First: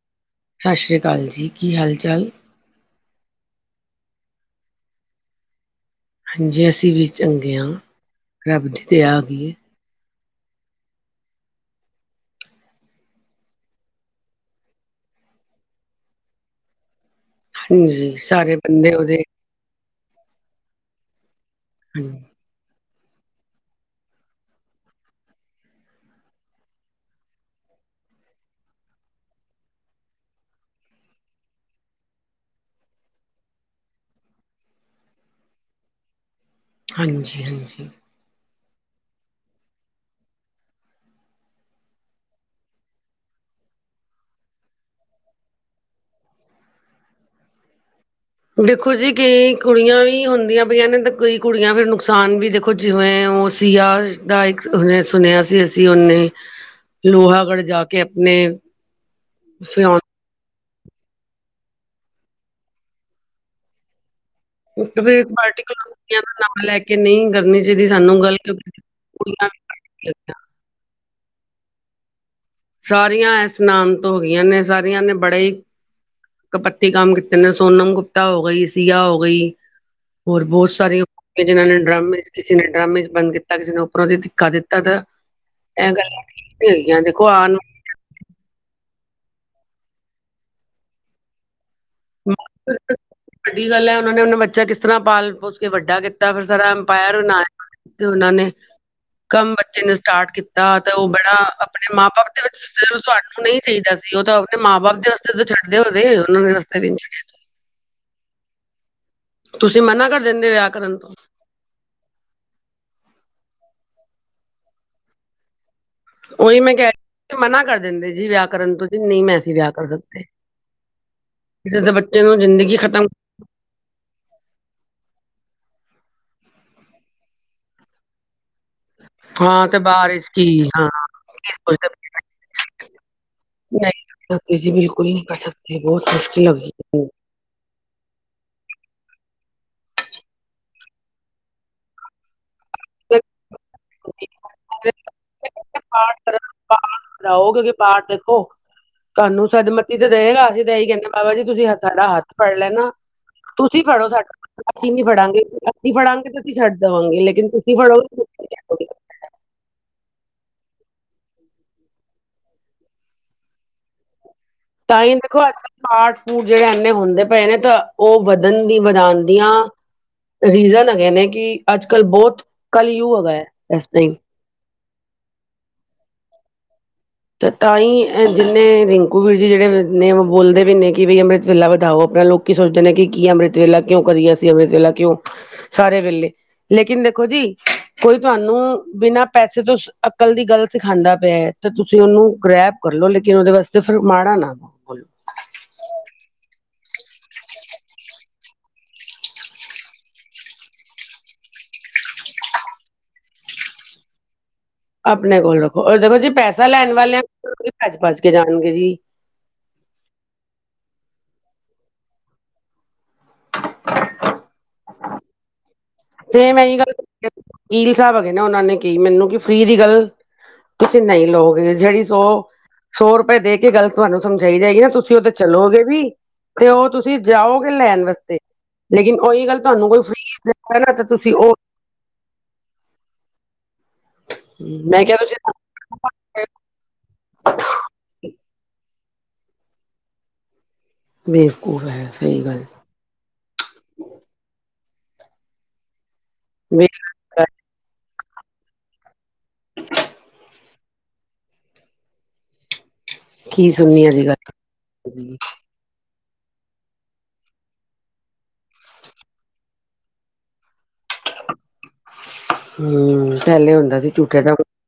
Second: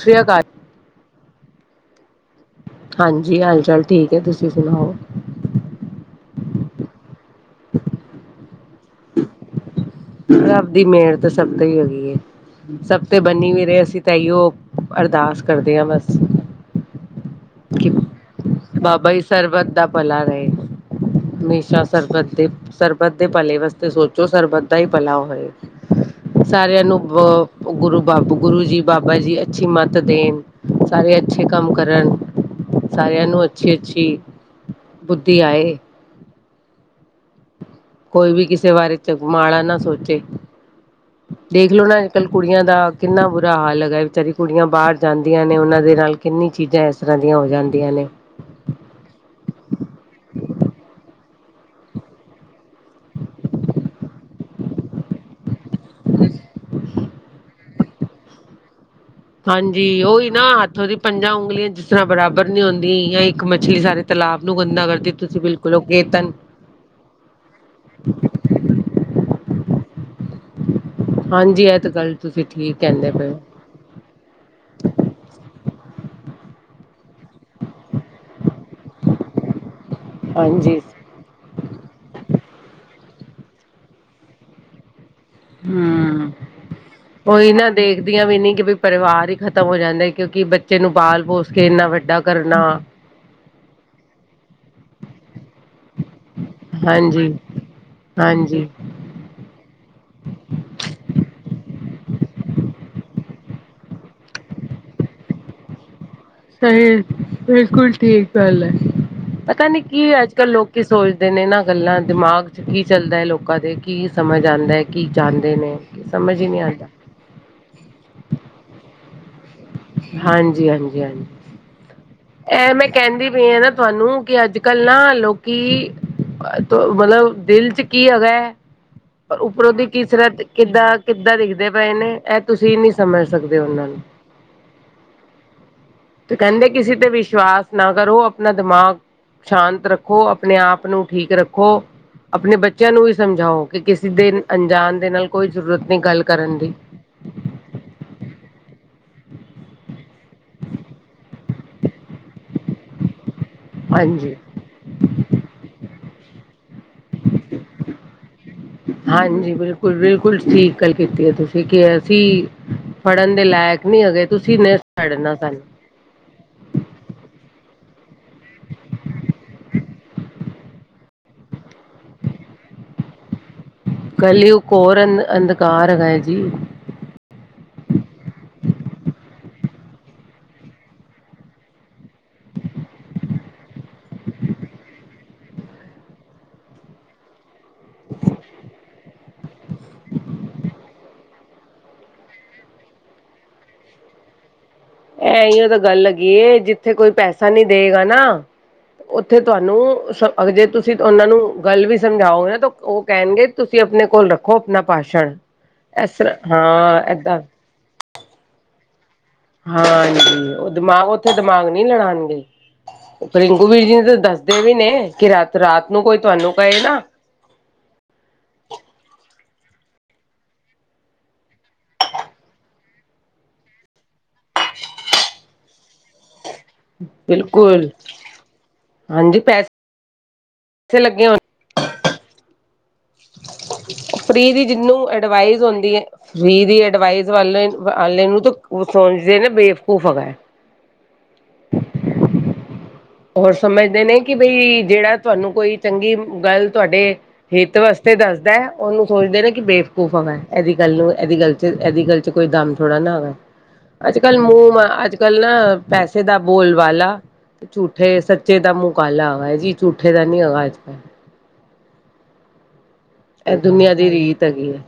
ਸ਼੍ਰੀ ਅਕਾਲ। ਸਤਿ ਸ਼੍ਰੀ ਅਕਾਲ ਜੀ, ਕੀ ਹਾਲ ਚਾਲ? ਹਾਂਜੀ, ਹਾਲ- ਚਾਲ ਠੀਕ ਹੈ। ਤੁਸੀਂ ਸੁਣਾਓ? ਹਾਂਜੀ, ਅਸੀਂ ਵੀ ਚੰਗੇ ਹਾਂ। ਰੱਬ ਦੀ, ਦਯਾ ਆ ਗਈ ਹੈ। ਰੱਬ ਦੀ ਮੇਹਰ, ਤਾਂ ਸਭ ਤੋਂ ਹੀ, ਹੈਗੀ ਹੈ। ਸਭ ਤੇ ਬੰਨੀ ਵੀ ਰਰੇ। ਅਸੀਂ ਤਾਂ ਏਹੀਓ ਅਰਦਾਸ ਕਰਦੇ ਹਾਂ, ਬਸ। ਕਿ ਹਾਂਜੀ। ਸਾਰੇ ਬੰਦੇ ਬਾਬਾ ਜੀ ਉਹਦੇ। ਸਰਬਤ ਦਾ ਭਲਾ ਰਹੇ। ਹਮੇਸ਼ਾ ਹਾਂਜੀ, ਸਰਬਤ ਦੇ- ਸਰਬਤ ਦੇ ਭਲੇ ਵਾਸਤੇ ਸੋਚੋ। ਸਰਬਤ ਦਾ ਹੀ ਭਲਾ ਹੋਏ। ਸਾਰਿਆਂ ਨੂੰ ਅ ਗੁਰੂ ਬ ਗੁਰੂ ਜੀ ਬਾਬਾ ਜੀ। ਅੱਛੀ ਮੱਤ ਦੇਣ ਸਾਰੇ ਅੱਛੇ ਕੰਮ ਕਰਨ। ਸਾਰਿਆਂ ਨੂੰ ਅੱਛੀ-ਅੱਛੀ ਬੁੱਧੀ ਆਏ। ਹਾਂਜੀ ਹਾਂਜੀ ਕੋਈ ਵੀ ਕਿਸੇ ਬਾਰੇ ਚ ਮੜਾ ਨਾ ਸੋਚੇ। ਦੇਖ ਲਓ ਨਾ। ਅੱਜ-ਕੱਲ੍ਹ ਕੁੜੀਆਂ ਦਾ ਕਿੰਨਾ ਬੁਰਾ ਹਾਲ ਹੈਗਾ, ਵਿਚਾਰੀ ਕੁੜੀਆਂ ਬਾਹਰ ਜਾਂਦੀਆਂ ਨੇ ਉਹਨਾਂ ਦੇ ਰਲ ਕਿੰਨੀ ਚੀਜ਼ਾਂ ਇਸ ਤਰ੍ਹਾਂ ਦੀਆਂ ਹੋ ਜਾਂਦੀਆਂ ਨੇ। ਦੇਖੋ ਜੀ। ਕਈ ਕੁੜੀਆਂ ਵੀ ਹੁੰਦੀਆਂ ਪਈਆਂ ਨੇ, ਤਾਂ ਕਈ ਕੁੜੀਆਂ ਫਿਰ ਨੁਕਸਾਨ ਵੀ ਦੇਖੋ। ਜਿਵੇਂ ਉਸ ਸੀਯ ਦਾ ਇੱਕ ਹੁਣੇ ਸੁਣਿਆ ਸੀ। ਸੀ। ਉਹਨੇ ਲੋਹਾਗੜ੍ਹ ਜਾ ਕੇ ਆਪਣੇ ਹਾਂਜੀ। ਫਿਓ ਉਹੀ ਨਾ ਹੱਥੋਂ ਦੀ ਪੰਜਾਂ ਉਂਗਲੀਆਂ ਜਿਸ ਤਰ੍ਹਾਂ ਬਰਾਬਰ ਨੀ ਹੁੰਦੀ। ਇੱਕ ਮਛਲੀ ਸਾਰੇ ਤਲਾਬ ਨੂੰ ਗੰ ਟੁੱਟਵੀ ਪਾਰਟੀ ਨ ਲੈ ਕੇ ਨਹੀਂ ਕਰਨੀ ਚਾਹੀਦੀ ਸਾਨੂੰ ਗੱਲ। [unintelligible] ਹਾਂਜੀ ਐ ਤੇ ਗੱਲ ਤੁਸੀਂ ਠੀਕ ਕਹਿੰਦੇ ਪਏ ਸਾਰੀਆਂ ਹੋ ਏਸ ਨਾਮ ਤੋਂ ਹੋਗੀਆਂ ਨੇ, ਸਾਰੀਆਂ ਨੇ ਬੜੇ ਈ ਕਪੱਤੀ ਕੰਮ ਕੀਤੇ ਨੇ, ਸੋਨਮ ਗੁਪਤਾ ਹੋ ਗਈ, ਸੀਆ ਹੋ ਗਈ, ਹੋਰ ਬਹੁਤ ਹਾਂਜੀ। ਸਾਰੀ ਜਿਨ੍ਹਾਂ ਨੇ ਡਰਮ ਵਿਚ, ਕਿਸੇ ਨੇ ਡਰਮਜ਼ ਬੰਦ ਕੀਤਾ। ਕਿਸੇ ਨੇ ਉੱਪਰੋਂ ਦੀ ਧੱਕਾ ਦਿੱਤਾ ਗਾ। ਹੂੰ, ਉਹੀ ਆਉਣ ਨਾ ਦੇਖਦੀਆਂ ਵੀ ਨਹੀਂ, ਕਿ ਵੀ ਪਰਿਵਾਰ ਹੀ ਖਤਮ ਹੋ ਜਾਂਦਾ। ਕਿਉਂਕਿ ਬੱਚੇ ਨੂੰ ਪਾਲ ਪੋਸ ਕੇ ਇੰਨਾ ਵੱਡਾ ਵੱਡਾ ਕਰਨਾ। ਵੱਡੀ ਗੱਲ ਐ। ਉਹਨਾਂ ਨੇ ਉਹ ਬੱਚਾ ਕਿਸ ਤਰ੍ਹਾਂ ਪਾਲ ਪੋਸ ਕੇ ਵੱਡਾ ਕਿ ਕਾਫੀ ਸਾਰਾ ਅੰਪਾਇਰ ਹਾਂਜੀ-ਹਾਂਜੀ। ਬਣਾਇਆ ਉਹਨਾਂ ਨੇ ਕੰਮ ਬੱਚੇ ਨੇ ਸਟਾਰਟ ਕੀਤਾ। ਤੇ ਉਹ ਬੜਾ ਆਪਣੇ ਮਾਂ ਬਾਪ ਦੇ ਚਲ ਜਦੋਂ ਤੁਹਾਨੂੰ ਨਹੀਂ ਚਾਹੀਦਾ ਸੀ। ਉਹ ਤਾਂ ਆਪਣੇ ਮਾਂ ਬਾਪ ਦੇ ਵਾਸਤੇ ਜਦੋਂ ਛੱਡਦੇ ਓਦੇਂ ਉਹਨਾਂ ਨੂੰ ਸਹੀ, ਬਿਲਕੁਲ ਠੀਕ ਗੱਲ ਐ। ਛੱਡ ਪਤਾ ਨੀ। ਤੁਸੀਂ ਕੀ ਮਨਾ ਕਰ ਅੱਜ ਦਿੰਦੇ ਕੱਲ੍ਹ ਵਿਆਹ ਲੋਕੀ ਕਰਨ ਤੋਂ ਸੋਚਦੇ ਨੇ ਨਾ। ਗੱਲਾਂ ਦਿਮਾਗ ਚ ਕੀ ਚੱਲਦਾ ਐ। ਲੋਕਾਂ ਦੇ ਕੀ ਸਮਝ ਆਉਂਦਾ ਐ। ਕੀ ਚਾਹੁੰਦੇ ਨੇ ਸਮਝ ਹੀ ਨਹੀਂ ਉਹੀ ਮੈਂ ਆਉਂਦਾ ਕਹਿ ਰਹੀ ਮਨਾ ਕਰ ਦਿੰਦੇ ਜੀ। ਵਿਆਹ ਕਰਨ ਤੋਂ ਜੀ, ਨਹੀਂ ਆਸੀ ਵਿਆਹ ਕਰ ਦਿੱਤੇ। ਹਾਂਜੀ ਹਾਂਜੀ ਹਾਂਜੀ ਜਿਦੇ ਬੱਚੇ ਦੀ ਜ਼ਿੰਦਗੀ ਖਤਮ ਫੇਰ ਨਾ ਤੁਹਾਨੂੰ, ਕਿ ਅੱਜ-ਕੱਲ ਨਾ ਲੋਕੀ ਮਤਲਬ ਦਿਲ ਚ ਕੀ ਹੈਗਾ ਐ। ਪਰ ਹਾਂ ਉਪਰੋਂ ਤੇ ਦੀ ਕਿਸ ਤਰ੍ਹਾਂ, ਬਾਰਿਸ਼ ਕੀ ਹਾਂ ਕਿੱਦਾਂ-ਕਿੱਦਾਂ ਕੀ ਦਿਖਦੇ ਸੋਚਦੇ ਪਏ ਨੇ, ਇਹ ਤੁਸੀਂ ਨਹੀਂ ਸਮਝ ਸਕਦੇ ਉਹਨਾਂ ਨੂੰ ਕਿਓਂਕਿ ਜੀ, ਬਿਲਕੁਲ ਨਹੀਂ ਕਰ ਸਕਦੇ, ਬਹੁਤ ਤੇ ਮੁਸ਼ਕਿਲ ਕਹਿੰਦੇ ਹੋਗੀ ਕਿਸੇ ਤੇ ਵਿਸ਼ਵਾਸ ਨਾ ਕਰੋ। ਆਪਣਾ ਦਿਮਾਗ ਸ਼ਾਂਤ ਰੱਖੋ। ਆਪਣੇ ਆਪ ਨੂੰ ਠੀਕ ਰੱਖੋ, ਆਪਣੇ ਬੱਚੇ ਚਲੋ ਸਮਝਾਓ। ਕਿ ਕਿਸੇ ਦੇ ਅਣਜਾਣ ਦੇ ਨਾਲ ਕੋਈ ਜ਼ਰੂਰਤ ਨਹੀਂ ਗੱਲ ਕਰਨ ਦੀ। ਪਾਠ ਕਰਓਗੇ ਪਾਠ ਦੇਖੋ। ਤੁਹਾਨੂੰ ਸਦਮਤੀ ਤੇ ਦੇਗਾ ਅਸੀਂ ਤਾਂ ਇਹ ਹੀ ਕਹਿੰਦੇ ਬਾਬਾ ਜੀ ਤੁਸੀਂ ਸਾਡਾ ਹੱਥ ਫੜ ਲੈਣਾ। ਤੁਸੀਂ ਫੜੋ ਹਾਂਜੀ ਸਾਡਾ। ਅਸੀਂ ਨੀ ਫੜਾਂਗੇ, ਅਸੀਂ ਫੜਾਂਗੇ ਤਾਂ ਤੁਸੀਂ ਛੱਡ ਦੇਵਾਂਗੇ। ਲੇਕਿਨ ਤੁਸੀਂ ਫੜੋਗੇ ਹਾਂਜੀ। ਬਿਲਕੁਲ -ਬਿਲਕੁਲ ਠੀਕ ਗੱਲ ਕੀਤੀ ਐ। ਤੁਸੀਂ ਕਿ ਅਸੀਂ ਫੜਨ ਦੇ ਲਾਇਕ ਨੀ ਹੈਗੇ। ਤੁਸੀਂ ਨੇ ਤਾਂ ਹੀ ਛੱਡਣਾ ਦੇਖੋ, ਸਾਨੂੰ ਅੱਜ-ਕੱਲ ਪਾਠ ਪੂਜਾ ਜਿਹੜੇ ਇਨੇ ਹੁੰਦੇ ਪਏ ਨੇ, ਤਾਂ ਉਹ ਵਧਣ ਦੀ ਵਧਾਉਂਦੀਆਂ ਰੀਜ਼ਨ ਹੈਗੇ ਨੇ ਕਿ, ਅੱਜ ਕੱਲ੍ਹ ਬਹੁਤ ਕੱਲ੍ਹ ਯੂਗ ਹੈਗਾ ਐ। ਬਸ ਤਾਈ ਪਹਿਲੀ ਘੋਰ ਅੰ ਅੰਧਕਾਰ ਹੈਗਾ ਹੈ ਜੀ। ਤੇ ਤਾਂ ਹੀ ਜਿੰਨੇ ਰਿੰਕੂ ਵੀਰ ਜੀ ਜਿਹੜੇ ਨੇ ਉਹ ਬੋਲਦੇ ਵੀ ਨੇ ਕਿ ਬਈ ਅੰਮ੍ਰਿਤ ਵੇਲਾ ਵਧਾਓ ਆਪਣਾ ਲੋਕ ਕੀ ਸੋਚਦੇ ਨੇ ਕਿ ਕੀ ਅੰਮ੍ਰਿਤ ਵੇਲਾ ਕਿਉਂ ਕਰੀਏ ਅਸੀ ਅੰਮ੍ਰਿਤ ਵੇਲਾ ਕਿਉਂ? ਸਾਰੇ ਵੇਲੇ ਲੇਕਿਨ ਦੇਖੋ ਜੀ ਕੋਈ ਤੁਹਾਨੂੰ ਬਿਨਾਂ ਪੈਸੇ ਤੋਂ ਅੱਕਲ ਦੀ ਗੱਲ ਸਿਖਾਂਦਾ ਪਿਆ ਤੇ ਤੁਸੀਂ ਉਹਨੂੰ ਗ੍ਰੈਪ ਕਰ ਲੋ ਲੇਕਿਨ ਉਹਦੇ ਵਾਸਤੇ ਫਿਰ ਮਾੜਾ ਨਾ ਬੋਲੋ ਐਹੀਓ ਤਾਂ ਗੱਲ ਹੈਗੀ ਏ ਜਿੱਥੇ ਕੋਈ ਪੈਸਾ ਨੀ ਦੇਵੇਗਾ ਨਾ ਉੱਥੇ ਤੁਹਾਨੂੰ ਜੇ ਤੁਸੀਂ ਉਹਨਾਂ ਨੂੰ ਗੱਲ ਵੀ ਸਮਝਾਓਗੇ ਨਾ ਤਾਂ ਉਹ ਕਹਿਣਗੇ ਤੁਸੀਂ ਅਪਣੇ ਕੋਲ ਰੱਖੋ ਅਪਣਾ ਅਪਣੇ ਕੋਲ ਰੱਖੋ ਓਰ ਦੇਖੋ ਜੀ ਪੈਸਾ ਲੈਣ ਵਾਲੇਆਂ ਏਦਾਂ ਕੋਲ ਭੱਜ ਭੱਜ ਕੇ ਜਾਣਗੇ ਜੀ। ਹਾਂਜੀ। ਉਹ ਦਿਮਾਗ ਉੱਥੇ ਦਿਮਾਗ ਨਹੀਂ ਲੜਾਣਗੇ। ਰਿੰਕੂ ਵੀਰ ਜੀ ਨੂੰ ਤਾਂ ਦੱਸਦੇ ਵੀ ਨੇ ਕਿ ਰਾਤ, ਰਾਤ ਨੂੰ ਕੋਈ ਤੁਹਾਨੂੰ ਸੇਮ ਇਹੀ ਕਏ ਗੱਲ ਨਾ- ਵਕੀਲ ਸਾਹਿਬ ਹੈਗੇ ਨਾ ਉਹਨਾਂ ਨੇ ਕੀ ਮੈਨੂੰ ਕਿ ਫ੍ਰੀ ਦੀ ਗੱਲ ਤੁਸੀਂ ਨਹੀਂ ਲਓਗੇ ਜਿਹੜੀ ਸੋ ਸੌ ਰੁਪਏ ਦੇ ਕੇ ਗੱਲ ਤੁਹਾਨੂੰ ਸਮਝਾਈ ਜਾਏਗੀ ਨਾ ਤੁਸੀਂ ਉਹ ਤੇ ਚਲੋਗੇ ਵੀ ਤੇ ਉਹ ਤੁਸੀਂ ਜਾਓਗੇ ਬਿਲਕੁਲ ਲੈਣ ਵਾਸਤੇ ਲੇਕਿਨ ਹਾਂਜੀ ਉਹੀ ਗੱਲ ਪੈਸੇ ਤੁਹਾਨੂੰ ਕੋਈ ਫ੍ਰੀ ਨਾ ਤੇ ਲੱਗੇ ਤੁਸੀਂ ਉਹ ਫ੍ਰੀ ਦੀ ਜਿਹਨੂੰ ਮੈਂ ਕਿਹਾ ਤੁਸੀਂ ਅਡਵਾਈਸ ਹੁੰਦੀ ਐ। ਫ੍ਰੀ ਦੀ ਅਡਵਾਈਸ ਵਾਲੇ ਵਾਲੇ ਨੂੰ ਤੇ ਉਹ ਸਮਝਦੇ ਨੇ ਬੇਵਕੂਫ ਹੈਗਾ। ਬੇਵਕੂਫ ਹੈ ਸਹੀ ਗੱਲ। ਹੋਰ ਸਮਝਦੇ ਨੇ ਕਿ ਬਈ ਜਿਹੜਾ ਤੁਹਾਨੂੰ ਕੋਈ ਚੰਗੀ ਗੱਲ ਤੁਹਾਡੇ ਬੇ- ਹਿੱਤ ਵਾਸਤੇ ਦੱਸਦਾ ਹੈ ਉਹਨੂੰ ਸੋਚਦੇ ਨੇ ਕਿ ਬੇਵਕੂਫ ਵੈ ਇਹਦੀ ਗੱਲ ਨੂੰ ਇਹਦੀ ਗੱਲ ਚ ਇਹਦੀ ਗੱਲ ਚ ਕੋਈ ਦਮ ਥੋੜਾ ਨਾ ਆਵੈ। ਕੀ ਸੁਣਨੀ ਅੱਜ -ਕੱਲ ਮੂੰਹ ਗੱਲ ਅੱਜ-ਕੱਲ ਨਾ ਪੈਸੇ ਦਾ ਬੋਲ ਬਾਲਾ ਝੂੱਠੇ ਸੱਚੇ ਦਾ ਮੂੰਹ ਕਾਲਾ ਹੋਵਾ ਜੀ ਝੂਠੇ ਦਾ ਨੀ ਹੈਵਾ ਅੱਜ- ਕੱਲ। [inaudible] ਇਹ ਪਹਿਲੇ ਦੁਨੀਆਂ ਹੁੰਦਾ ਸੀ ਦੀ ਝੂਠੇ ਰੀਤ ਦਾ ਹੈਗੀ ਏ।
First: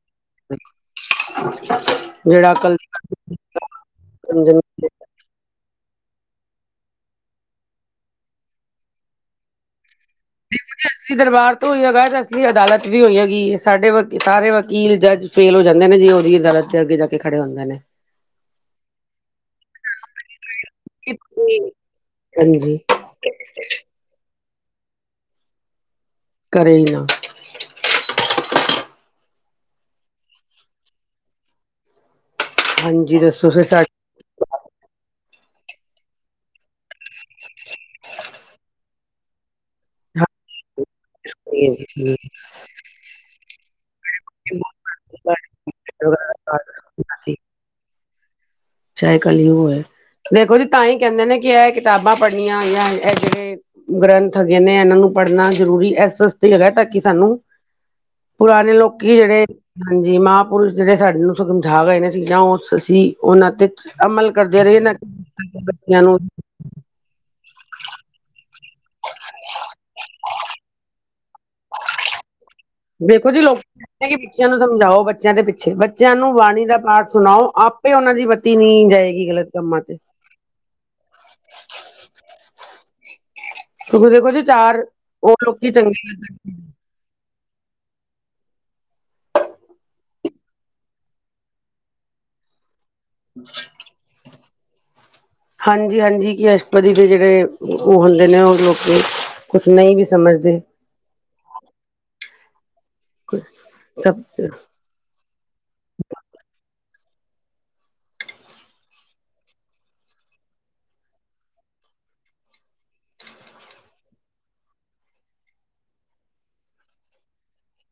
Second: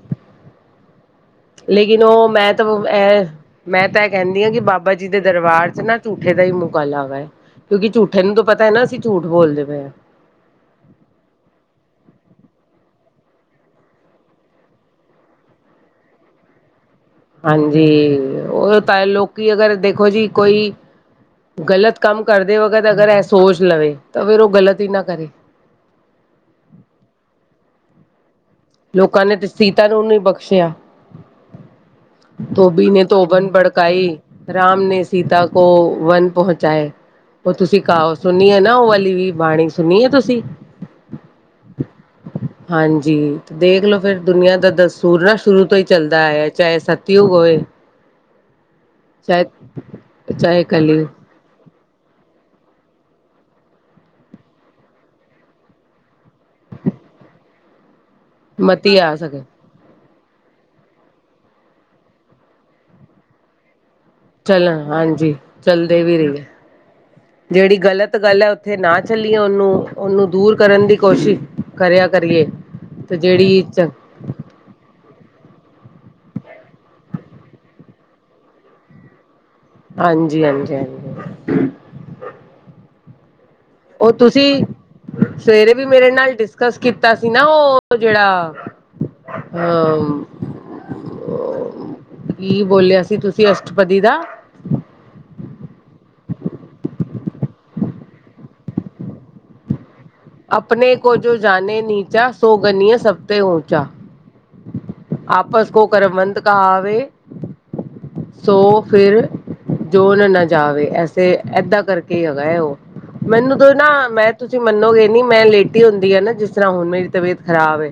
ਲੇਕਿਨ ਉਹ ਜਿਹੜਾ ਮੈਂ ਤਾਂ ਅਕਲ ਦੀ ਇਹ ਮੈਂ ਤਾਂ ਇਹ ਕਹਿੰਦੀ ਹਾਂ ਕਿ ਬਾਬਾ ਸਮਝਣ ਬਾਬਾ ਜੀ ਦੇ ਦਰਬਾਰ ਚ ਨਾ ਝੂੱਠੇ ਦਾ ਹੀ ਮੁਹ ਕਾਲਾ ਹੋਵੈ। ਕਿਉਂਕਿ ਝੂਠੇ ਨੂੰ ਤਾਂ ਪਤਾ ਹੈ ਨਾ ਅਸੀਂ ਝੂਠ ਬੋਲਦੇ ਪਏ ਹਾਂ। [inaudible] ਅਹਲੀ ਦਰਬਾਰ ਤੋਂ ਹੋਈ ਹੈਗਾ ਤੇ ਅਸਲੀ ਅਦਾਲਤ ਵੀ ਹੋਈ ਹੈਗੀ ਸਾਡੇ ਵਾਕੀ ਸਾਰੇ ਵਕੀਲ ਜੱਜ ਫੇਲ ਹੋ ਜਾਂਦੇ ਨੇ ਜੀ ਉਹਦੀ ਅਦਾਲਤ ਤੇ ਅੱਗੇ ਜਾ ਕੇ ਖੜੇ ਹੁੰਦੇ ਨੇ ਹਾਂਜੀ ਉਹ ਤਾਂ ਲੋਕੀ ਅਗਰ ਦੇਖੋ ਜੀ ਕੋਈ ਗ਼ਲਤ ਕੰਮ ਕਰਦੇ ਹਾਂਜੀ ਵਗਤ ਅਗਰ ਇਹ ਸੋਚ ਲਵੇ ਤਾਂ ਫਿਰ ਉਹ ਗ਼ਲਤ ਹੀ ਨਾ ਕਰੇ। ਕਰੇ ਏ। ਲੋਕਾਂ ਨੇ ਤੇ ਸੀਤਾ ਨੂੰ ਨਹੀਂ ਬਖਸ਼ਿਆ। ਧੋਬੀ ਨੇ ਹਾਂਜੀ ਤਓਵਨ ਦੱਸੋ ਫਿਰ ਸਾ ਭੜਕਾਈ ਰਾਮ ਨੇ ਸੀਤਾ ਕੋ ਵਨ ਪਹੁੰਚਾਏ। ਉਹ ਤੁਸੀਂ ਕਾਹਵਤ ਸੁਣੀ ਹੈ ਨਾ ਉਹ ਵਾਲੀ ਵੀ ਬਾਣੀ ਸੁਣੀ ਹੈ ਤੁਸੀਂ? [unintelligible] ਹਾਂਜੀ। ਦੇਖ ਲੋ ਫੇਰ ਦੁਨੀਆਂ ਦਾ ਦਸ ਸੂਰ ਨਾ ਸ਼ੁਰੂ ਤੋਂ ਹੀ ਚੱਲਦਾ ਆਇਆ ਚਾਹੇ ਸਤਿਯੁਗ ਹੋਏ [inaudible] ਚੇ ਚਾਹੇ ਕੱਲਯੁਗ ਹੋਏ, ਦੇਖੋ ਜੀ ਚਾਹੇ ਤਾਂ ਹੀ ਕਲਯੁਗ ਕਹਿੰਦੇ ਨੇ ਕਿ ਇਹ ਕਿਤਾਬਾਂ ਪੜ੍ਹਨੀਆਂ ਜਾਂ ਇਹ ਜਿਹੜੇ ਗ੍ਰੰਥ ਹੈਗੇ ਨੇ ਇਹਨਾਂ ਨੂੰ ਪੜ੍ਹਨਾ ਜ਼ਰੂਰੀ ਇਸ ਵਾਸਤੇ ਹੈਗਾ ਤਾਂ ਕਿ ਸਾਨੂੰ ਪੁਰਾਣੇ ਮਤੀ ਆ ਲੋਕੀ ਸਕੇ ਜਿਹੜੇ ਹਾਂਜੀ ਮਹਾਂਪੁਰਸ਼ ਜਿਹੜੇ ਸਾਡੇ ਨੂੰ ਸਮਝਾਗੇ ਚੀਜ਼ਾਂ ਉਹ ਸੀ ਉਹਨਾਂ ਤੇ ਤੁਸ ਅਮਲ ਕਰ ਚਲਣ ਹਾਂਜੀ ਚੱਲਦੇ ਵੀ ਰਹੀ ਅ। ਜਿਹੜੀ ਗ਼ਲਤ ਗੱਲ ਹੈ ਉੱਥੇ ਨਾ ਚੱਲੀਏ ਉਹਨੂੰ-ਉਹਨੂੰ ਦੂਰ ਕਰਨ ਦੀ ਕੋਸ਼ਿਸ਼- ਕਰਿਆ ਕਰੀਏ। ਤੇ ਦੇਖੋ ਜੀ, ਲੋਕ ਜਿਹੜੀ [unintelligible] ਬੱਚਿਆਂ ਨੂੰ ਸਮਝਾਓ ਬੱਚਿਆਂ ਦੇ ਪਿੱਛੇ, ਬੱਚਿਆਂ ਨੂੰ ਬਾਣੀ ਦਾ ਪਾਠ ਸੁਣਾਓ। ਆਪੇ ਉਹਨਾਂ ਦੀ ਬ ਨਹੀਂ ਜਾਏਗੀ ਗਲਤ ਕੰਮਾਂ'ਚ ਹਾਂਜੀ- ਹਾਂਜੀ- ਹਾਂਜੀ। ਕਿਉਂਕਿ ਉਹ ਦੇਖੋ ਜੀ ਤੁਸੀਂ, ਚਾਰ ਉਹ ਲੋਕੀ ਸਵੇਰੇ ਵੀ ਚੰਗੇ ਮੇਰੇ ਨਾਲ ਡਿਸਕਸ ਕੀ ਕੀਤਾ ਸੀ ਨਾ, ਉਹ ਜਿਹੜਾ ਅ ਕੀ ਬੋਲਿਆ ਸੀ ਤੁਸੀ? ਅਸ਼ਟਪਦੀ ਦਾ। ਹਾਂਜੀ-ਹਾਂਜੀ, ਕਿ, ਅਸ਼ਟਪਦੀ ਦੇ ਜਿਹੜੇ ਉਹ ਹੁੰਦੇ ਨੇ, ਉਹ ਲੋਕੀ ਕੁਛ ਨਹੀਂ ਵੀ, ਸਮਝਦੇ। ਅਪਨੇ ਕੋ ਜੋ ਜਾਨੇ ਨੀਚਾ, ਸੋ ਗਨੀਏ ਸਭ ਤੇ ਊਚਾ ਸ [unintelligible] ਆਪਸ ਕੋ ਕਰਵੰਤ ਕਹਾਵੇ ਸੋ ਫਿਰ ਜੋਨ ਨਾ ਜਾਵੇ, ਐਸੇ, ਏਦਾਂ ਕਰਕੇ ਹੀ ਹੈਗਾ ਹੈ, ਉਹ ਮੈਨੂੰ ਤੋ ਨਾ, ਮੈਂ ਤੁਸੀਂ ਮੰਨੋਗੇ ਨੀ ਮੈਂ ਲੇਟੀ ਹੁੰਦੀ ਆ ਨਾ ਜਿਸ ਤਰ੍ਹਾਂ, ਹੁਣ ਮੇਰੀ ਤਬੀਅਤ ਖ਼ਰਾਬ ਏ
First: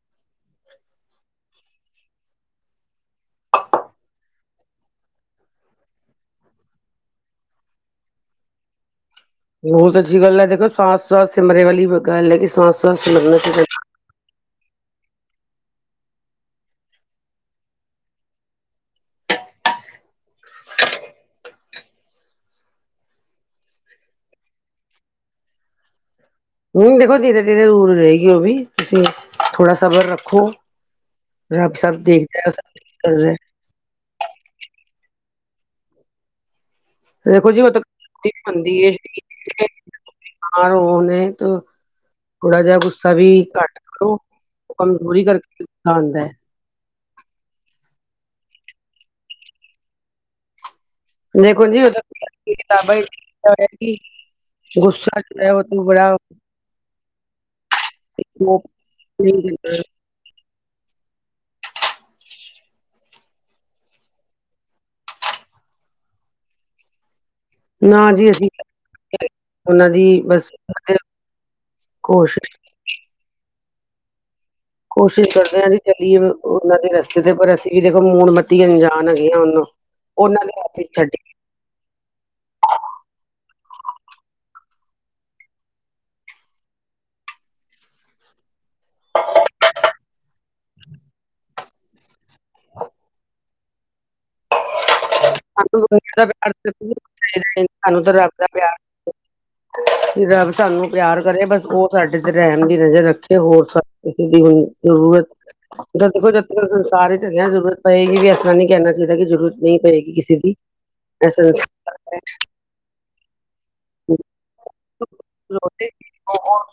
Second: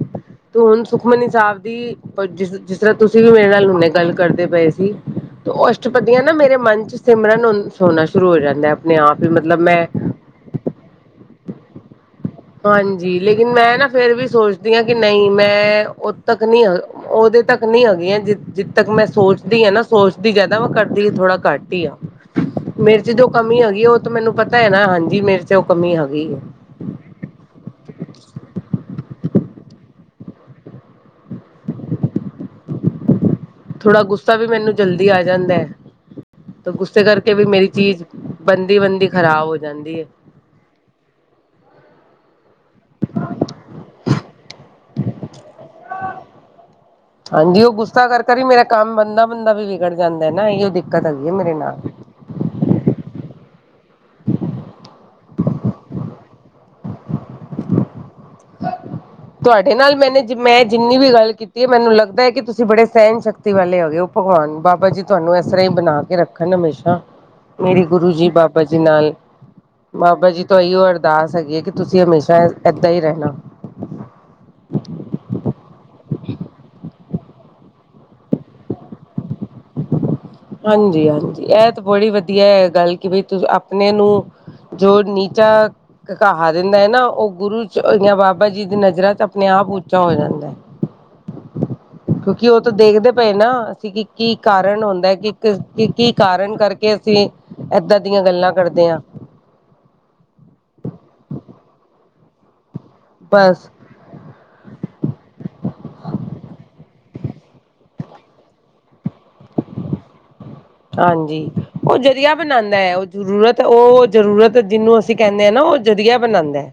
ਤੋ ਹੁਣ, ਸੁਖਮਨੀ ਸਾਹਿਬ ਦੀ, ਜਿਸ, ਜਿਸ ਤਰ੍ਹਾਂ ਤੁਸੀਂ ਵੀ ਮੇਰੇ ਨਾਲ ਹੁਨੇ ਗੱਲ ਕਰਦੇ ਪਏ ਸੀ। ਉਹ ਅਸ਼ਟਪਦੀਆਂ ਨਾ, ਮੇਰੇ ਮਨ'ਚ ਸਿਮਰਨ ਹੋਣਾ ਸ਼ੁਰੂ ਹੋ ਜਾਂਦਾ ਆਪਣੇ ਆਪ ਹੀ ਮਤਲਬ, ਮੈਂ ਜੀ ਗੱਲ ਹੈ ਦੇਖੋ, ਸਵਾਸ, ਸਾਸ ਸਿਮਰੇ ਵਾਲੀ ਗੱਲ ਹੈ, ਕਿ ਸਾਸ ਸਾਸ ਹਾਂਜੀ, ਲੇਕਿਨ ਸਿਮਰਨਾ ਮੈਂ ਨਾ ਫਿਰ ਵੀ ਸੋਚਦੀ ਹਾਂ ਕਿ ਨਹੀਂ, ''ਮੈਂ ਉਓਦ ਤੱਕ ਨਹੀਂ ਉਹਦੇ ਤੱਕ ਨਹੀਂ ਹੋਗੀਆਂ, ਜ, ਜਿੱਥ ਤੱਕ ਮੈਂ ਸੋਚਦੀ ਹਾਂ ਨਾ, ਸੋਚਦੀ ਜ਼ਿਆਦਾ ਵਾ, ਕਰਦੀ ਹ, ਥੋੜ੍ਹਾ ਘੱਟ ਹੀ ਆ। ਮੇਰੇ'ਚ ਜੋ ਕਮੀ ਹੋਗੀ ਉਹ ਤਾਂ ਮੈਨੂੰ ਪਤਾ ਹੈ ਨਾ, ਹਾਂਜੀ, ਮੇਰੇ'ਚ ਉਹ ਕਮੀ ਹੋਗੀ। ਨਹੀ ਦੇਖੋ, ਧੀਰੇ- ਧੀਰੇ ਦੂਰ ਜਾਇਗੀ ਉਹ ਵੀ, ਤੁਸੀਂ ਥੋੜਾ ਸਬਰ ਰੱਖੋ। ਰਬ ਸਭ ਦੇਖਦਾ, ਓ ਸਭ ਠੀਕ ਕਰਦਾ। ਥੋੜ੍ਹਾ ਗੁੱਸਾ ਵੀ ਮੈਨੂੰ, ਜਲਦੀ ਆ ਜਾਂਦਾ ਹੈ। ਤੋ ਗੁੱਸੇ ਕਰਕੇ ਵੀ ਦੇਖੋ ਜੀ ਮੇਰੀ ਉਹ ਤਾਂ ਚੀਜ਼, ਬਣਦੀ ਹੈ ਬਨਦੀ-ਬਨਦੀ ਖ਼ਰਾਬ ਹੋ ਜਾਂਦੀ ਏ। ਬਿਮਾਰ ਹੋ ਨੇ ਤੋ, ਥੋੜਾ ਜਿਹਾ ਗੁੱਸਾ ਵੀ ਘੱਟ ਕਰੋ। ਉਹ, ਕਮ ਥੋੜੀ ਕਰਕੇ ਖਾਂਦਾ ਏ। ਹਾਂਜੀ, ਉਹ ਗੁੱਸਾ ਕਰ-ਕਰ ਈ, ਮੇਰਾ ਕੰਮ ਬਨਦਾ- ਬੰਦਾ ਵੀ ਵਿਗੜ ਜਾਂਦਾ ਨਾ ਏਹੀਓ ਦਿ ਦੇਖੋ ਜੀ ਉਹ ਕਿਤਾਬਾਂ ਹੀ [unintelligible] ਗੁੱਸਾ ਕਰੇ ਓ, ਤੋ ਬੜਾ [unintelligible] ਤੁਹਾਡੇ ਨਾਲ ਮੈਨੇ ਕੀ, ਮੈਂ ਜਿੰਨੀ ਵੀ ਗੱਲ ਕੀਤੀ ਏ ਮੈਨੂੰ ਲੱਗਦਾ ਹੈ ਕਿ, ਤੁਸੀਂ ਬੜੇ ਸਹਿਣ-ਸ਼ਕਤੀ ਵਾਲੇ ਹੈਗੇ ਹੋ, ਭਗਵਾਨ ਬਾਬਾ ਜੀ ਤੁਹਾਨੂੰ ਇਸ ਤਰ੍ਹਾਂ ਹੀ ਬਣਾਕੇ ਰੱਖਣ ਹਮੇਸ਼ਾ, ਮੇਰੇ ਨਾ ਗੁਰੂ ਜੀ ਅਸੀਂ ਬਾਬਾ ਜੀ ਨਾਲ ਉਹਨਾਂ ਦੀ ਬਾਬਾ ਜੀ ਬਸ ਤੋਂ ਇਹੀਓ ਅਰਦਾਸ ਹੈਗੀ ਹੈ ਕਿ, ਤੁਸੀਂ ਹਮੇਸ਼ਾ ਕੋਸ਼ਿਸ਼ ਐਦਾਂ ਹੀ ਰਹਿਣਾ। ਕੋਸ਼ਿਸ਼ ਕਰਦੇ ਹਾਂ, ਜੀ ਉਹਨਾਂ ਦੇ ਰਸਤੇ ਤੇ ਪਰ, ਅਸੀਂ ਵੀ ਦੇਖੋ, ਮੂੜ ਮੱਤੀ ਅਣਜਾਨ ਹੈਗੀ ਹ ਉਹਨੂੰ। ਉਹਨਾਂ ਦੇ ਹੱਥ ਵਿੱਚ ਛੱਡੀ ਹਾਂਜੀ-ਹਾਂਜੀ, ਇਹ ਤਾਂ ਬੜੀ ਵਧੀਆ ਹੈ ਗੱਲ ਕਿ ਬਈ, ਤੁਸੀ ਆਪਣੇ ਨੂੰ ਜੋ ਨੀਚਾ ਕਹਾ ਦਿੰਦਾ ਹੈ ਨਾ, ਉਹ ਗੁਰੂ'ਚ ਜਾਂ ਬਾਬਾ ਜੀ ਦੀ ਨਜ਼ਰਾ'ਚ ਆਪਣੇ-ਆਪ ਉੱਚਾ ਹੋ ਜਾਂਦਾ। ਕਿਉਂਕਿ ਉਹ ਤਾਂ ਦੇਖਦੇ ਪਏ ਨਾ, ਅਸੀਂ ਕਿ, ਕੀ ਕਾਰਨ ਹੋਦਾ ਏ ਕ, ਸਾਨੂੰ ਕੀ ਦੁਨੀਆਂ ਦਾ ਪਿਆਰ ਕਾਰਨ ਤੇ ਕਰਕੇ ਕੁਛ ਅਸੀਂ, ਏਦਾਂ ਦੀਆਂ ਗੱਲਾਂ ਕਰਦੇ ਆਂ। ਰਬ ਸਾਨੂੰ ਪਿਆਰ ਕਰੇ ਬਸ ਉਹ ਸਾਡੇ ਤੇ ਰਹਿਮ ਦੀ ਨਜ਼ਰ ਰੱਖੇ ਹੋਰ ਬਸ ਇਸੇ ਦੀ ਹਣ ਜ਼ਰੂਰਤ ਤਾਂ ਦੇਖੋ ਜਦ ਤੱਕ ਸੰਸਾਰ ਚ ਗਿਆ ਜ਼ਰੂਰਤ ਪਏਗੀ ਵੀ ਇਸ ਤਰ੍ਹਾਂ ਨਹੀਂੀ ਕਹਿਣਾ ਚਾਹੀਦਾ ਕਿ ਜ਼ਰੂਰਤ ਨਹੀਂ ਪਏਗੀ ਕਿਸੇ ਦੀ। ਇਹ ਹਾਂਜੀ। ਉਹ ਸੰਸਾਰ ਹੈ, ਜ਼ਰੀਆ ਬਣਾਂਦਾ ਏ, ਉਹ ਜ਼ਰੂਰਤ, ਉਹ ਜ਼ਰੂਰਤ ਜਿਹਨੂੰ ਅਸੀਂ ਕਹਿੰਨੇ ਆ, ਨਾ ਉਹ ਜਰੀਆ ਬਣਾਂਦਾ।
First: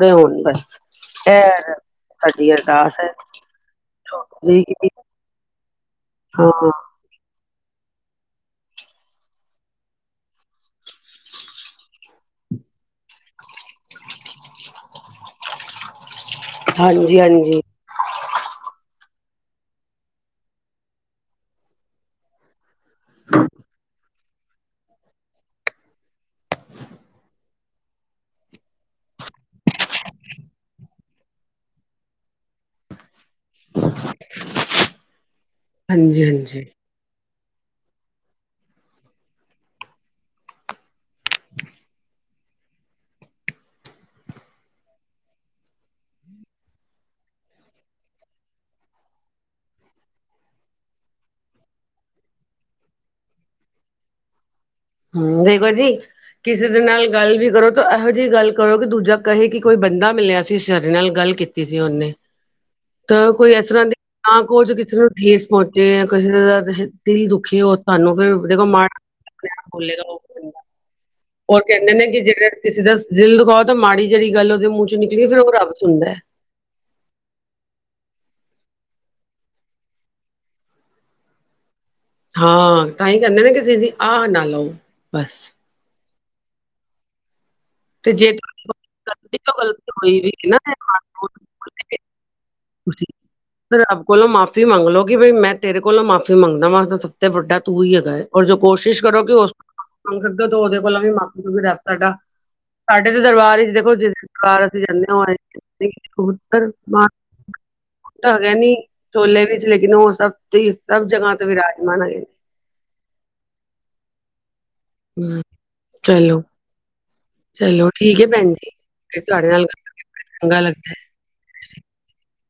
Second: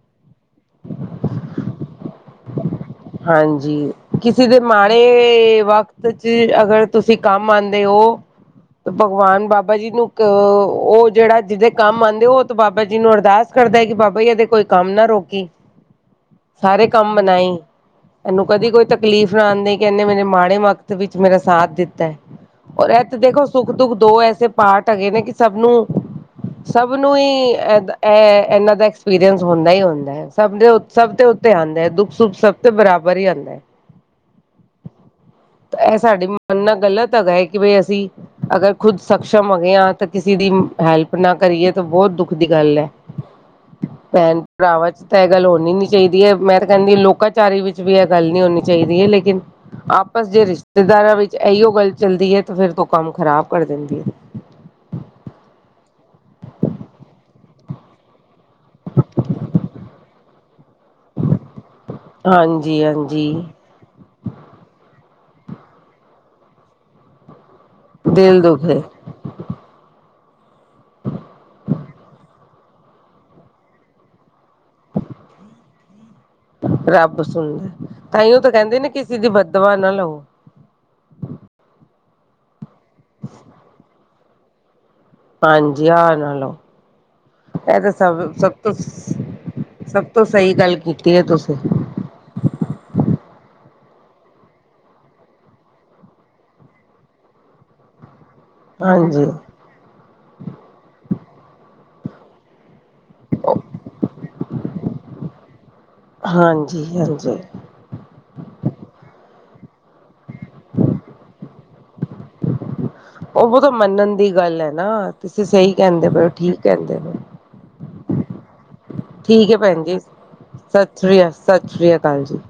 ੜੇ ਹੋਣ ਬਸ [unintelligible] ਸਾਡੀ ਅਰਦਾਸ ਹੈ ਹਾਂਜੀ। ਕਿਸੇ ਦੇ ਮਾੜੇ, ਵਕਤ'ਚ ਹਾਂ ਅਗਰ ਤੁਸੀ ਕੰਮ ਆਂਦੇ ਓ ਭਗਵਾਨ ਬਾਬਾ ਜੀ ਨੂੰ, ਅ, ਉਹ ਜਿਹੜਾ ਜਿਹਦੇ ਕੰਮ ਆਂਦੇ ਉਹ ਤਾ, ਬਾਬਾ ਜੀ ਨੂੰ ਅਰਦਾਸ ਕਰਦਾ ਕਿ ਬਾਬਾ ਜੀ ਇਹਦੇ ਕੋਈ ਕੰਮ ਨਾ ਰੋਕੀ, ਸਾਰੇ ਕੰਮ ਹਾਂਜੀ ਮਨਾਈ। ਹਾਂਜੀ ਇਹਨੂੰ ਕਦੀ ਕੋਈ ਤਕਲੀਫ਼ ਨਾ ਆਉਂਦੀ ਕਿ ਇਹਨੇ ਮੇਰੇ ਮਾੜੇ ਮਕਤ ਵਿੱਚ ਮੇਰਾ ਸਾਥ ਦਿੱਤਾ ਹੈ ਔਰ ਇਹ ਤੇ ਦੇਖੋ ਸੁੱਖ ਦੁੱਖ ਦੋ ਐਸੇ ਪਾਟ ਹੈਗੇ ਨੇ ਕਿ ਸਭ ਨੂੰ ਸਭ ਨੂੰ ਹੀ ਇਹ ਇਹਨਾਂ ਦਾ ਐਕਸਪੀਰੀਅੰਸ ਹੁੰਦਾ ਹੀ ਹੁੰਦਾ ਹੈ ਸਭ ਦੇ ਸਭ ਤੇ ਉੱਤੇ ਆਉਂਦੇ ਹੈ ਦੁੱਖ ਸੁੱਖ ਸਭ ਤੇ ਬਰਾਬਰ ਹੀ ਆਉਂਦਾ ਹੈ ਇਹ ਸਾਡੀੇ ਮਨ ਹਾਂਜੀ-ਹਾਂਜੀ, ਨਾਲ ਗ਼ਲਤ ਹੈਗਾ ਹੈ ਕਿ ਬ ਅਸੀਂ ਅਗਰ ਖੁੱਦ ਸਕਸ਼ਮ ਹੋਗੇ ਹ ਤਾਂ ਕਿਸੇ ਦੀ ਹੈਲਪ ਨਾ ਕਰੀਏ ਤਾਂ ਬਹੁਤ ਦੁੱਖ ਦੀ ਗੱਲ ਹੈ ਭੈਣ ਭਰਾਵਾਂ ਚ ਤਾਂ ਇਹ ਗੱਲ ਹੋਣੀ ਨੀ ਚਾਹੀਦੀ ਹੈ ਮੈਂ ਤਾਂ ਕਹਿੰਦੀ ਲੋਕਾਂ ਚ- ਵਿਚਾਰੀ ਵਿੱਚ ਵੀ ਇਹ ਗੱਲ ਨਹੀਂ ਹੋਣੀ ਚਾਹੀਦੀ ਹੈ ਲੇਕਿਨ ਆਪਸ ਜੇ ਰਿਸ਼ਤੇਦਾਰਾਂ ਵਿੱਚ ਇਹੀਓ ਗੱਲ ਚੱਲਦੀ ਹੈ ਤਾਂ ਫਿਰ ਤੂੰ ਕੰਮ ਖ਼ਰਾਬ ਕਰ ਦਿੰਦੀ ਹੈ! ਹਮ ਦੇਖੋ ਜੀ ਕਿਸੇ ਦੇ ਨਾਲ ਗੱਲ ਵੀ ਕਰੋ ਤਾਂ ਇਹੋ ਜਿਹੀ ਗੱਲ ਕਰੋ ਕਿ ਦੂਜਾ ਕਹੇ ਕਿ ਕੋਈ ਬੰਦਾ ਮਿਲਿਆ ਸੀ ਸਿਆਰੇ ਨਾਲ ਗੱਲ ਕੀਤੀ ਸੀ ਉਹਨੇ ਜੀ ਹਾਂਜੀ ਤਾਂ ਕੋਝ ਕਿਸੇ ਨੂੰ ਠੇਸ ਪਹੁੰਚੇ ਜਾਂ ਕਿਸੇ ਦਾ ਦਿਲ ਦੁਖੇ ਹੋ ਸਾਨੂੰ ਫਿਰ ਦਿਲ ਦੇਖੋ ਦੁਖੇ ਮਾੜ ਖੁੱਲੇ ਦੁਖ ਹੂੰਦਾ [unintelligible] ਉਹਰ ਕਹਿੰਦੇ ਨੇ ਕਿ ਜਿਹੜਾ ਕਿਸੇ ਦਾ ਦਿਲ ਦਿਖਾਓ ਤਾਂ ਮਾੜੀ ਜਿਹੜੀ ਗੱਲ ਉਹਦੇ ਮੂੰਹ ਚੋਂ ਨਿਕਲੀਗੀ ਫਿਰ ਉਹ ਰੱਬ ਸੁਣਦਾ ਹੈ ਰੱਬ ਸੁਣਦਾ ਤਾਂਹੀ ਉਹ ਤਾਂ ਕਹਿੰਦੇ ਨਾ ਕਿਸੇ ਦੀ ਬਦਵਾ ਨਾ ਲਵੋ ਹਾਂ ਤਾਂ ਹੀ ਕਹਿੰਦੇ ਨਾ ਕਿਸੇ ਦੀ ਆਹ ਨਾ ਲਓ ਬਸ ਹਾਂਜੀ ਆਹ ਨਾਲੋਂ ਇਹ ਤਾਂ ਤੇ ਸਭ ਜੇ ਸਭ ਤੋਂ ਤੁਹਾਡੀ ਗਲਤੀ ਤੋਂ ਗਲਤੀ ਸਭ ਹੋਈ ਤੋਂ ਵੀ ਹੈ ਸਹੀ ਨਾ ਤੇ ਗੱਲ ਕੀਤੀ ਹੈ ਤੁਸੀਂ- ਖਸੀੀ ਤੇ ਆਪ ਕੋਲ ਮਾਫ਼ੀ ਮੰਗ ਲਓ ਕਿ ਬ ਮੈਂ ਤੇਰੇ ਕੋਲ ਮਾਫ਼ੀ ਮੰਗਦਾ ਮੈਂ ਤਾਂ ਸਭ ਤੋਂ ਵੱਡਾ ਤੂੰ ਹੀ ਹੈਗਾ- ਔਰ ਜੋ ਕੋਸ਼ਿਸ਼ ਕਰੋ ਹਾਂਜੀ, ਕਿ ਉਸ ਸਕ ਤਾਂ ਉਹਦੇ ਕੋਲ ਵੀ ਮਾਪੇ ਨੂੰ ਵੀ ਰਹਿ ਸਾਡਾ ਸਾਡੇ ਤੇ ਦਰਬਾਰ ਹੀ ਦੇਖੋ ਜਿਸਕਾਰ ਅਸੀਂ ਜਾਂਦੇ ਹੋ- ਹਾਂਜੀ ਹਾਂਜੀ ਤਾਂ ਹੈਗਾ ਨੀ ਛੋਲੇ ਵਿੱਚ ਲੇਕਿਨ ਉਹ ਸਭ ਸਭ ਜਗ੍ਹਾ ਤੋਂ ਵਿਰਾਜਮਾਨ ਹੈਗੇ ਉਹ ਅਗੋ ਤਾਂ ਮੰਨਣ ਦੀ ਗੱਲ ਹੈ ਨਾ ਹੂੰ ਤੁਸੀਂ ਸਹੀ ਕਹਿੰਦੇ ਪਏ ਚਲੋ ਠੀਕ ਕਹਿੰਦੇ ਪ- ਚਲੋ ਠੀਕ ਹੈ ਭੈਣ ਜੀ ਫਿਰ ਠੀਕ ਤੁਹਾਡੇ ਹੈ ਨਾਲ ਭੈਣ ਜੀ ਚੰਗਾ ਲੱਗਿਆ ਸਤਿ ਸ੍ਰੀ ਅ ਸਤਿ ਸ੍ਰੀ ਅਕਾਲ ਜੀ!